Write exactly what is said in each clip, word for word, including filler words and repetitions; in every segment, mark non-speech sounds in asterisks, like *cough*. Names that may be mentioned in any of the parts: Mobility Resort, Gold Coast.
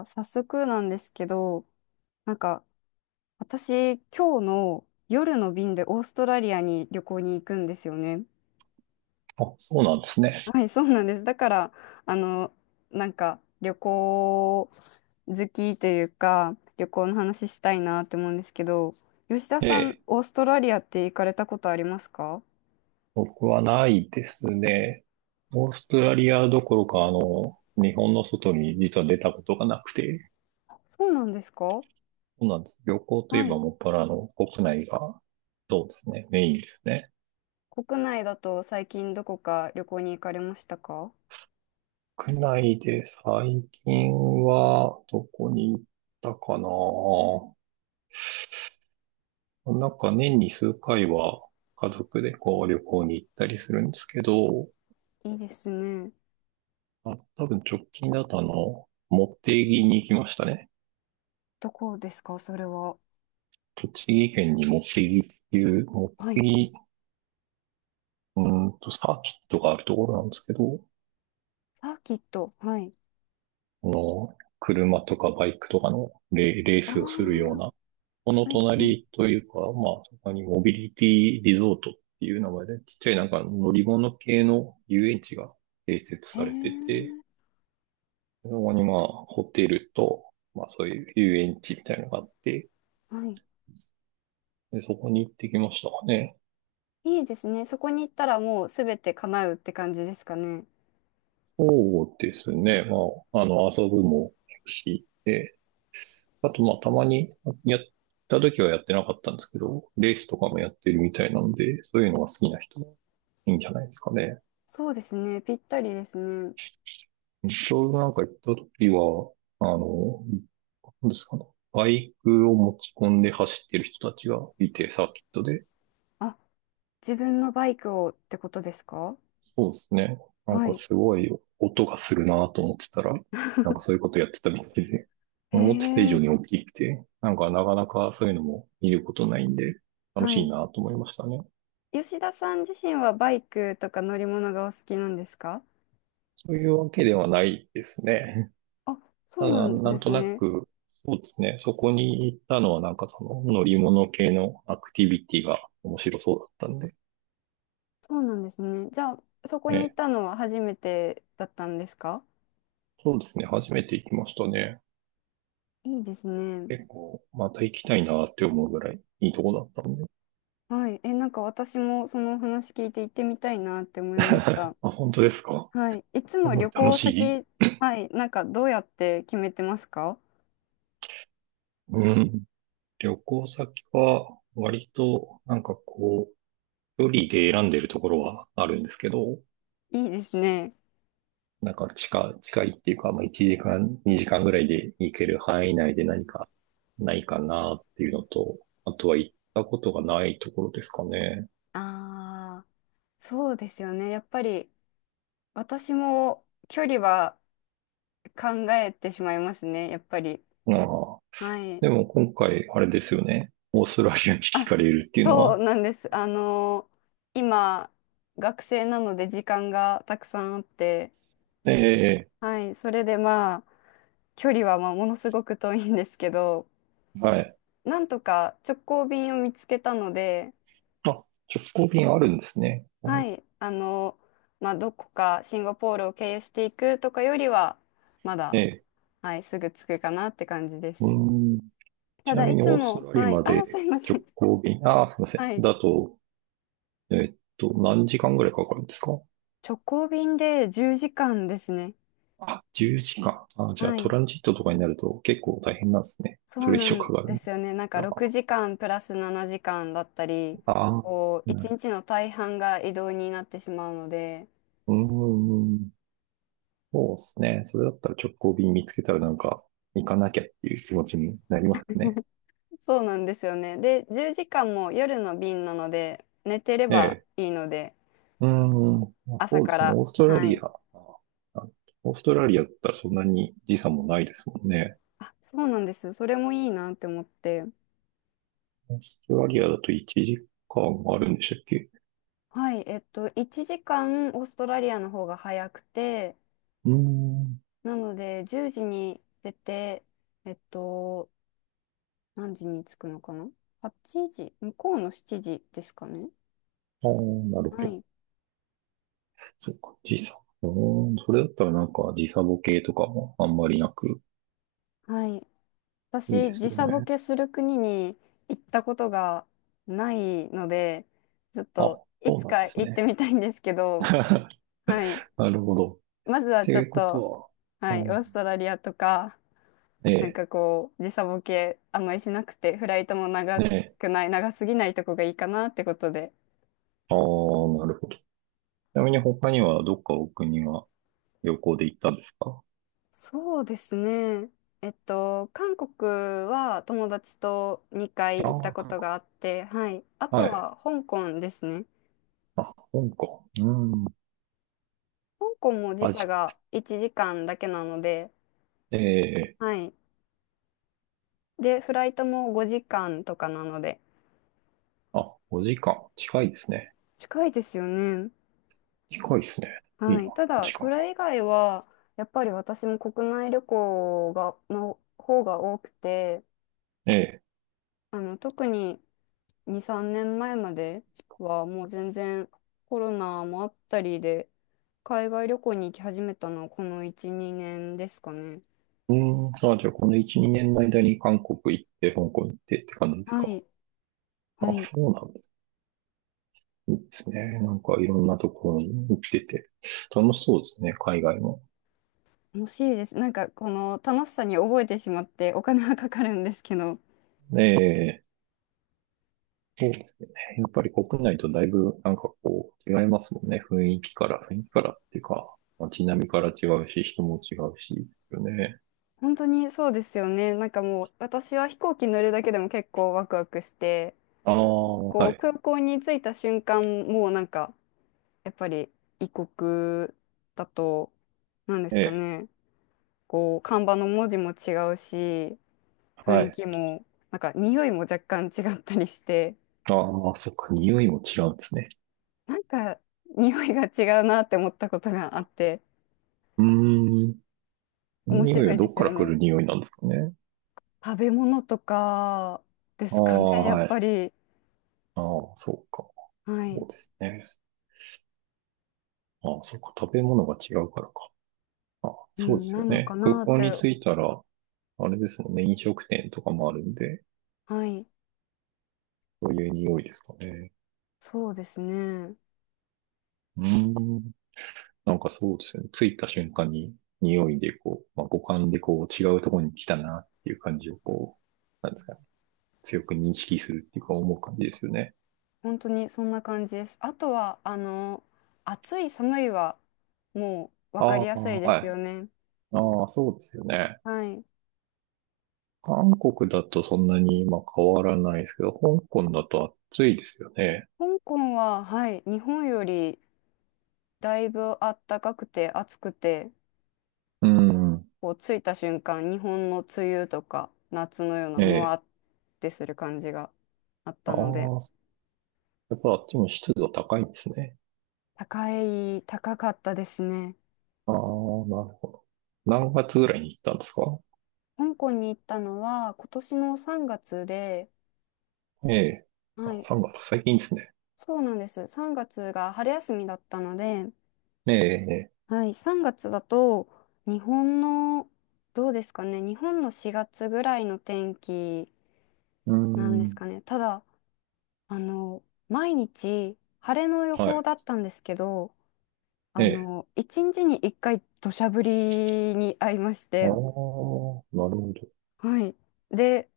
あ、早速なんですけど、なんか、私、今日の夜の便でオーストラリアに旅行に行くんですよね。あ、そうなんですね。はい、そうなんです。だから、あの、なんか、旅行好きというか、旅行の話したいなって思うんですけど、吉田えさん、え、オーストラリアって行かれたことありますか？僕はないですね。オーストラリアどころか、あの、日本の外に実は出たことがなくて、そうなんですか？そうなんです。旅行といえはばい。もっぱらあの国内が、そうですね、メインですね。国内だと最近どこか旅行に行かれましたか？国内で最近はどこに行ったかな。なんか年に数回は家族でこう旅行に行ったりするんですけど、いいですね。あ、多分直近だとあの、茂木に行きましたね。どこですか、それは。栃木県に茂木っていう、茂はい。木、うーんと、サーキットがあるところなんですけど、あ、きっと。はい。あの、車とかバイクとかのレ、レーあスをするようあ、な、このはい。うん。隣というか、まあ、そこにモビリティリゾートっていう名前で、ちっちゃいなんか乗り物系の遊園地が併設へえ。されてて、そこにまあ、ホテルと、まあそういう遊園地みたいなのがあって、はい。でそこに行ってきましたかね。いいですね。そこに行ったらもうすべて叶うって感じですかね。そうですね。まあ、あの、遊ぶも結構し、で、あと、まあ、たまにやった時はやってなかったんですけど、レースとかもやってるみたいなので、そういうのが好きな人はいいんじゃないですかね。そうですね。ぴったりですね。ちょうどなんか行った時は、あの、なんですかね。バイクを持ち込んで走ってる人たちがいて、サーキットで。あ、自分のバイクをってことですか？そうですね。なんはかい。すごい音がするなと思ってたら、なんかそういう *laughs* ことやってたみたいで、へ思ってた以上え。に大きくて、なんかなかなかそういうのも見ることないんで、楽はしいい。なと思いましたね。吉田さん自身はバイクとか乗り物がお好きなんですか？そういうわけではないですね。あ、*laughs* そたうなだ、んなでんすとなね。く、そうですね。そこに行ったのはなんかその乗り物系のアクティビティが面白そうだったんで、そうなんですね。じゃあ、そこに行っね、たのは初めてだったんですか？そうですね。初めて行きましたね。いいですね。結構、また行きたいなって思うぐらいいいとこだったんで。はい。え、なんか私もその話聞いて行ってみたいなって思 *laughs* いましあ、た。本当ですか。はい。いつすもごい旅楽行し先、い。はい。なんかどうやって決めてますか？うん。旅行先は、割と、なんかこう、距離で選んでるところはあるんですけど、いいですね。なんか近、近いっていうか、まあいちじかん、にじかんぐらいで行ける範囲内で何かないかなっていうのと、あとは行ったことがないところですかね。ああ、そうですよね。やっぱり私も距離は考えてしまいますね。やっぱり。ああ。はい。でも今回、あれですよね。オーストラリアに聞あ、かれるっていうのそうは、なんです。あの今、学生なので時間がたくさんあって、ええ、はい。それでまあ、距離はまあものすごく遠いんですけど、はい。なんとか直行便を見つけたので、まあ、直行便あるんですね。はい、あの、まあ、どこかシンガポールを経由していくとかよりは、まだ、ええ。はい、すぐ着くかなって感じです。うん。たちなだ、みいにつオーストも、ラリアはい、まあ、すでいませ直ん。行便、ああ、すみません。はい、だと、えっと、何時間ぐらいかかるんですか。直行便でじゅうじかんですね。あ、じゅうじかん。あ、じゃあはトい、ランジットとかになると結構大変なんですね。そそうれ以な上んかかるでんで。すよね。なんかあろくじかんプラスななじかんだったり、あ、こう、な1る日の大半が移動になってしまうので、ほど。うーん、そうですね。それだったら直行便見つけたらなんか行かなきゃっていう気持ちになりますね。そうなんですよね。で、じゅうじかんも夜の便なので、寝てれえばえ。いいので、うーん、まあ朝そうでかすね。ら。オーストラはリい。ア。あ、オーストラリアだったらそんなに時差もないですもんね。あ、そうなんです。それもいいなって思って。オーストラリアだといちじかんあるんでしたっけ。はい。えっと、いちじかんオーストラリアの方が早くて、うーん。なので、じゅうじに出て、えっと、何時に着くのかな？ はち 時、向こうのしちじですかね。ああ、なるほはど。い。そうか、時差。うーん、それだったらなんか時差ボケとかもあんまりなく、はい。いいで私、す時よ差ボね。ケする国に行ったことがないので、ちょっあ、といそうつなんかです行ってね。みたいんですけど、*laughs* はい。なるほど。っまずはてちょいっうことと、は、あはい、オーストラリアとか、ーえなんえ、かこう、時差ボケあんまりしなくて、フライトもね長え、くない、長すぎないとこがいいかなってことで。ああ、なるほど。ちなみに他にはどっかお国は旅行で行ったんですか。そうですね。えっと、韓国は友達とにかいあ行っあたー、こ韓と国。があって、はい。あはとい。は香港ですね。あ、香港。うん、香港も時ア差ジアでがす。いちじかんだけなので、ええ、はい。で、フライトもごじかんとかなので、あ、ごじかん。近いですね。近いですよね。近いですね。いいはな、い。ただ、時間それが。以外は、やっぱり私も国内旅行が、の方が多くて、ええ。あの、特にに、さんねんまえまえまでは、もう全然コロナもあったりで、海外旅行に行き始めたのはこのいち、にねんですかね。うーん、あ、じゃあこのいち、にねんの間に韓国行って、香港行ってって感じですはか。い。あ、はい。そうなんです。いいですね。なんかいろんなところに行ってて、楽しそうですね、海外も。楽しいです。なんかこの楽しさに覚えてしまってお金はかかるんですけど、ええ、そうですね。やっぱり国内とだいぶなんかこう違いますもんね。雰囲気から、雰囲気からっていうか、街並みから違うし、人も違うし、ですよね。本当にそうですよね。なんかもう私は飛行機乗るだけでも結構ワクワクして、ああ、こはうい。空港に着いた瞬間、もうなんかやっぱり異国だと、なんでえすかえ、ね、こう看板の文字も違うし、雰は囲い。気も、なんか匂いも若干違ったりして、ああ、そっか、匂いも違うんですね。なんか匂いが違うなって思ったことがあって、うーん。面匂い白はいどでっすかよら来ね。る匂いなんですかね。食べ物とかであすかね、あ、*laughs* やっはい。ぱり。ああ、そうか。そはい。うですね。ああ、そうか。食べ物が違うからか。ああ、うそうでん、すなよのかね。空なっ港にて。着いたら、あれですもんね。飲食店とかもあるんで、はい。そういう匂いですかね。そうですね。うーん。なんかそうですよね。着いた瞬間に匂いでこう、まあ、五感でこう違うところに来たなっていう感じをこう、なんですかね。強く認識するっていうか思う感じですよね。本当にそんな感じです。あとは、あの、暑い、寒いは、もうあ分かあ、りやすいではい。すよね。ああ、そうですよね。はい。韓国だとそんなに今変わらないですけど、香港だと暑いですよね。香港は、はい、日本よりだいぶ暖かくて暑くて、うん。こう着いた瞬間、日本の梅雨とか夏のようなえムワえ。ってする感じがあっあたので、あ、やっぱあっちも湿度高いんですね。高い、高かったですね。ああ、なるほど。何月ぐらいに行ったんですか。香港に行ったのは今年のさんがつで、ええ。はあ、い、さんがつ、最近ですね。そうなんです。3月がつが春休みだったので、ええ、ええ。はい、さんがつだと日本の、どうですかね、日本のしがつぐらいの天気うーなんですん。かね。ただ、あの、毎日晴れの予は報い。だったんですけど、えあえ。の、いちにちにいっかい土砂降りに遭いましああ、なて、るほど。はい。で、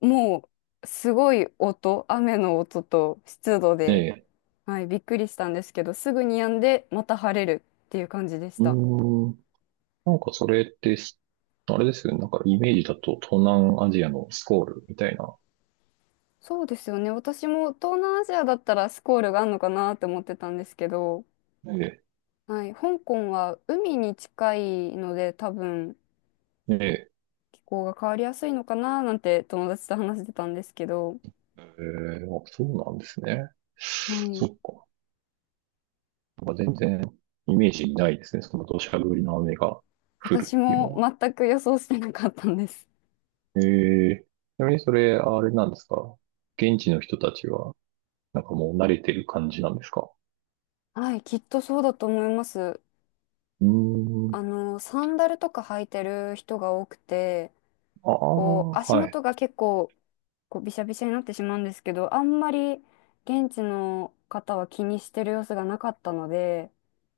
もう、すごい音、雨の音と湿度えで、え。はい、びっくりしたんですけど、すぐに止んで、また晴れるっていう感じでしうた。ーん。なんかそれって、あれですよね。なんかイメージだと東南アジアのスコールみたいな。そうですよね。私も東南アジアだったらスコールがあるのかなって思ってたんですけど、ええ。はい、香港は海に近いので、多分え気候が変わりやすいのかななんて友達と話してたんですけど、えー、あ、そうなんですね。はそい、っか。なんか全然イメージにないですね。その土砂降りの雨が降る私っていうものは。全く予想してなかったんです。えー、ちなみにそれ、あれなんですか。現地の人たちは、なんかもう慣れてる感じなんですか。はい、きっとそうだと思います。うーん。あの、サンダルとか履いてる人が多くて、ああ、こう、足はい。元が結構、こう、びしゃびしゃになってしまうんですけど、あんまり現地の方は気にしてる様子がなかったので、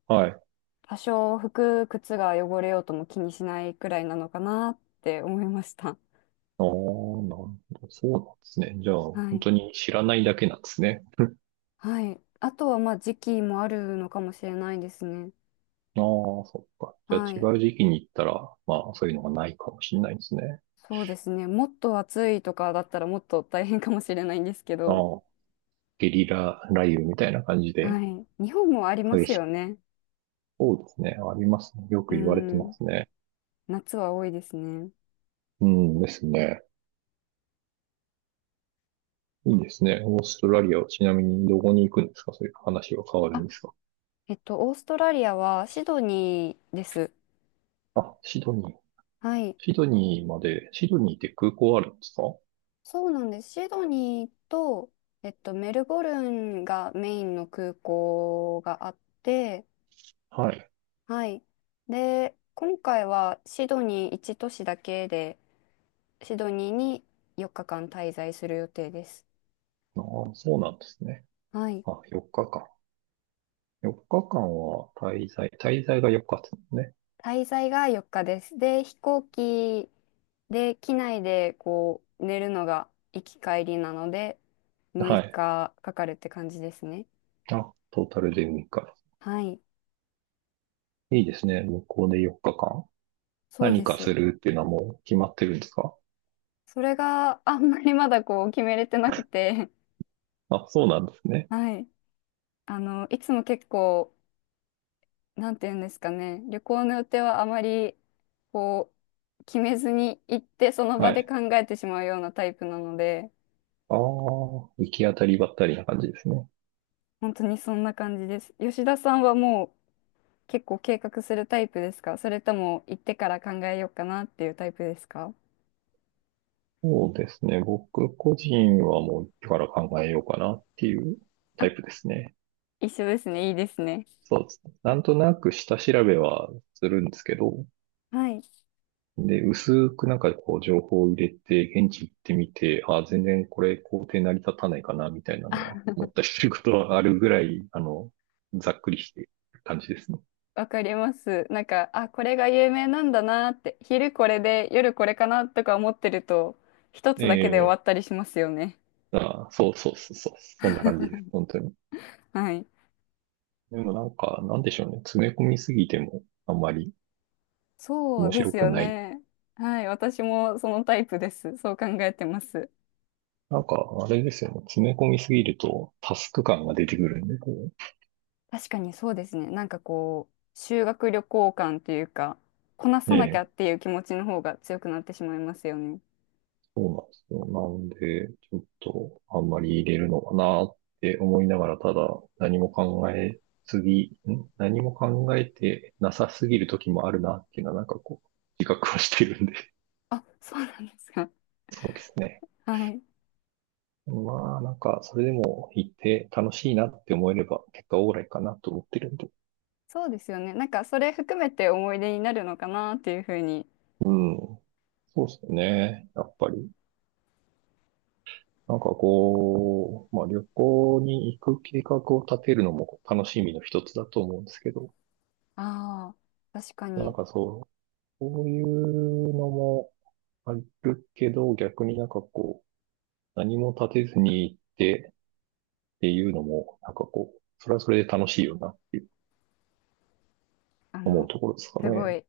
はい。多少服、靴が汚れようとも気にしないくらいなのかなって思いました。ああ、なるほど。そうなんですね。じゃあ、は本い。当に知らないだけなんですね。*laughs* はい。あとは、まあ、時期もあるのかもしれないですね。ああ、そっか。はじゃい。あ違う時期に行ったら、まあそういうのがないかもしれないですね。そうですね。もっと暑いとかだったらもっと大変かもしれないんですけど。ああ。ゲリラ雷雨みたいな感じではい。日本もありま激すしよい。ね。そうですね。ありますね。ようく言われてまん。すね。夏は多いですね。うんですね。いいですね。オーストラリアはちなみにどこに行くんですか。そういう話は変わるんですか。えっと、オーストラリアはシドニーです。あ、シドニー。はい。シドニーまで、シドニーって空港あるんですか。そうなんです。シドニーと、えっと、メルボルンがメインの空港があって、はい。はい。で、今回はシドニーいち都市だけで、シドニーによっかかん滞在する予定です。ああ、そうなんですね。はい。あ、よっかかん。よっかかんは滞在、滞在がよっかですね。滞在がよっかです。で、飛行機で、機内でこう、寝るのが行き帰りなので、6は日い。かかかるって感じですね。あ、トータルでむいか。はい。いいですね。向こうでよっかかん。そう何でかす。するっていうのはもう決まってるんですか。それがあんまりまだこう決めれてなくて、あ、そうなんです *laughs* ね。はい。あの、いつも結構、なんて言うんですかね、旅行の予定はあまりこう、決めずに行ってそのは場でい。考えてしまうようなタイプなので、ああ、行き当たりばったりな感じですね。本当にそんな感じです。吉田さんはもう結構計画するタイプですか？それとも行ってから考えようかなっていうタイプですか？そうですね。僕個人はもう一から考えようかなっていうあ、タイプですね。一緒ですね。いいですね。そうですね。なんとなく下調べはするんですけど、はい。で、薄くなんかこう情報を入れて、現地行ってみて、ああ全然これ工程成り立たないかな、みたいなのは *laughs* 思ったりすることはあるぐらい、あの、ざっくりしてる感じですね。わかります。なんか、あ、これが有名なんだなって、昼これで夜これかなとか思ってると、一つだけで終ええ、わったりしますよね。ああそうそうそうそう、そんな感じです。*laughs* 本当に。はい。でもなんか、なんでしょうね。詰め込みすぎてもあんまりそう面で白すくよない。ね。はい。私もそのタイプです。そう考えてます。なんか、あれですよね。詰め込みすぎるとタスク感が出てくるんで、こ確かにそうですね。なんかこう、修学旅行感っていうか、こなう。さねなきゃえ、っていう気持ちの方が強くなってしまいますよね。そうなんですよ。なんで、ちょっとあんまり入れるのかなって思いながら、ただ何も考えすぎ、ん何も考えてなさすぎる時もあるなっていうのはなんかこう、自覚はしてるんで。あ、そうなんですか？*laughs* そうですね。はい。まあ、なんか、それでも行って楽しいなって思えれば、結果オーライかなと思ってるんで。そうですよね。なんかそれ含めて思い出になるのかなっていうふうに、うん。そうですね。やっぱり。なんかこう、まあ旅行に行く計画を立てるのも楽しみの一つだと思うんですけど、ああ、確かなんに、かそう、こういうのもあるけど、逆になんかこう、何も立てずに行ってっていうのも、なんかこう、それはそれで楽しいよなっていうあ思うの、ところですかすごね。い、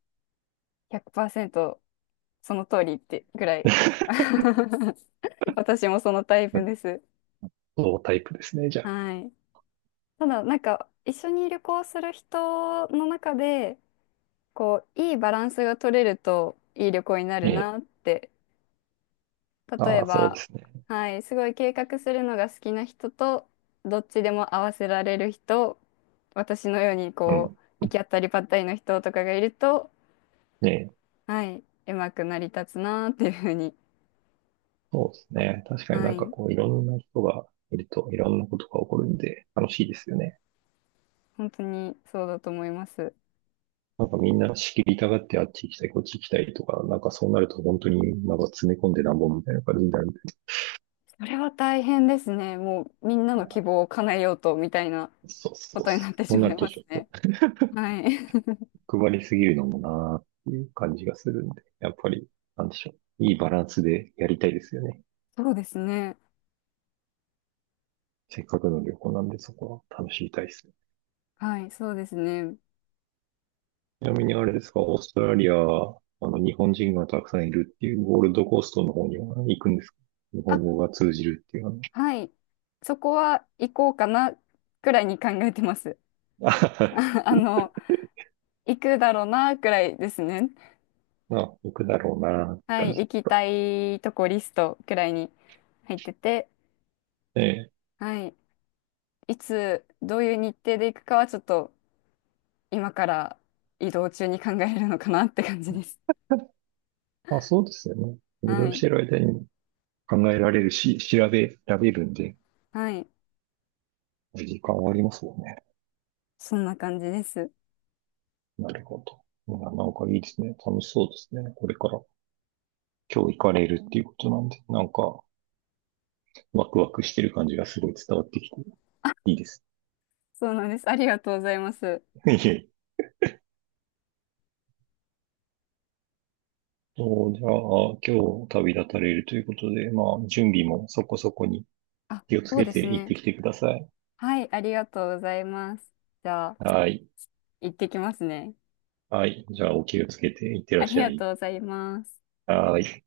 ひゃくパーセントその通りってぐらい。*laughs* 私もそのタイプです。そうタイプですね、じゃあ。はい。ただ、なんか、一緒に旅行する人の中で、こう、いいバランスが取れると、いい旅行になえるえ。なって。例あえあ、そうでば、すね。はい、すごい計画するのが好きな人と、どっちでも合わせられる人、私のように、うこん。う、行き当たりばったりの人とかがいると、ねえ。はい、うまく成り立つなーっていうふうに、そうですね。確かにはなんかい、こういろんな人がいるといろんなことが起こるんで楽しいですよね。本当にそうだと思います。なんかみんな仕切りたがってあっち行きたい、こっち行きたいとか、なんかそうなると本当になんか詰め込んでなんぼみたいな感じになるんで。それは大変ですね。もうみんなの希望を叶えようとみたいなそうこそうとそになっう。てそしうなまるいとまちょすっとね。はい、配りすぎるのもなーっていう感じがするんで、やっぱりなんでしょう。いいバランスでやりたいですよね。*laughs* そうですね。せっかくの旅行なんでそこは楽しみたいですね。はい、そうですね。ちなみにあれですか、オーストラリア、あの、日本人がたくさんいるっていう、ゴールドコーストの方には行くんですか。日本あ、語が通じるっていうはい、そこは行こうかなくらいに考えてます。の *laughs* は、ああの、行くだろうなくらいですね。*laughs* まあ、行くだろうなってはい、感じ行ですきか。たいとこリストくらいに入ってて、ええ。はい。いつどういう日程で行くかはちょっと今から移動中に考えるのかなって感じです。まあ、そうですよね。*laughs* 移は動しい。てる間に考えられるし、調べられるんで、はい。時間はありますもんね。そんな感じです。なるほど。いなんかいいですね。楽しそうですね。これから。今日行かれるっていうことなんで、なんか、ワクワクしてる感じがすごい伝わってきて、いいです。そうなんです。ありがとうございます。*laughs* いえいえ、そうじゃあ、今日旅立たれるということで、まあ、準備もそこそこにあ、気をつそうけでてす行っね。てきてください。はい、ありがとうございます。じゃあ、はい。行ってきますね。はい。じゃあ、お気をつけて行ってらっありしゃがい。とうございます。はい。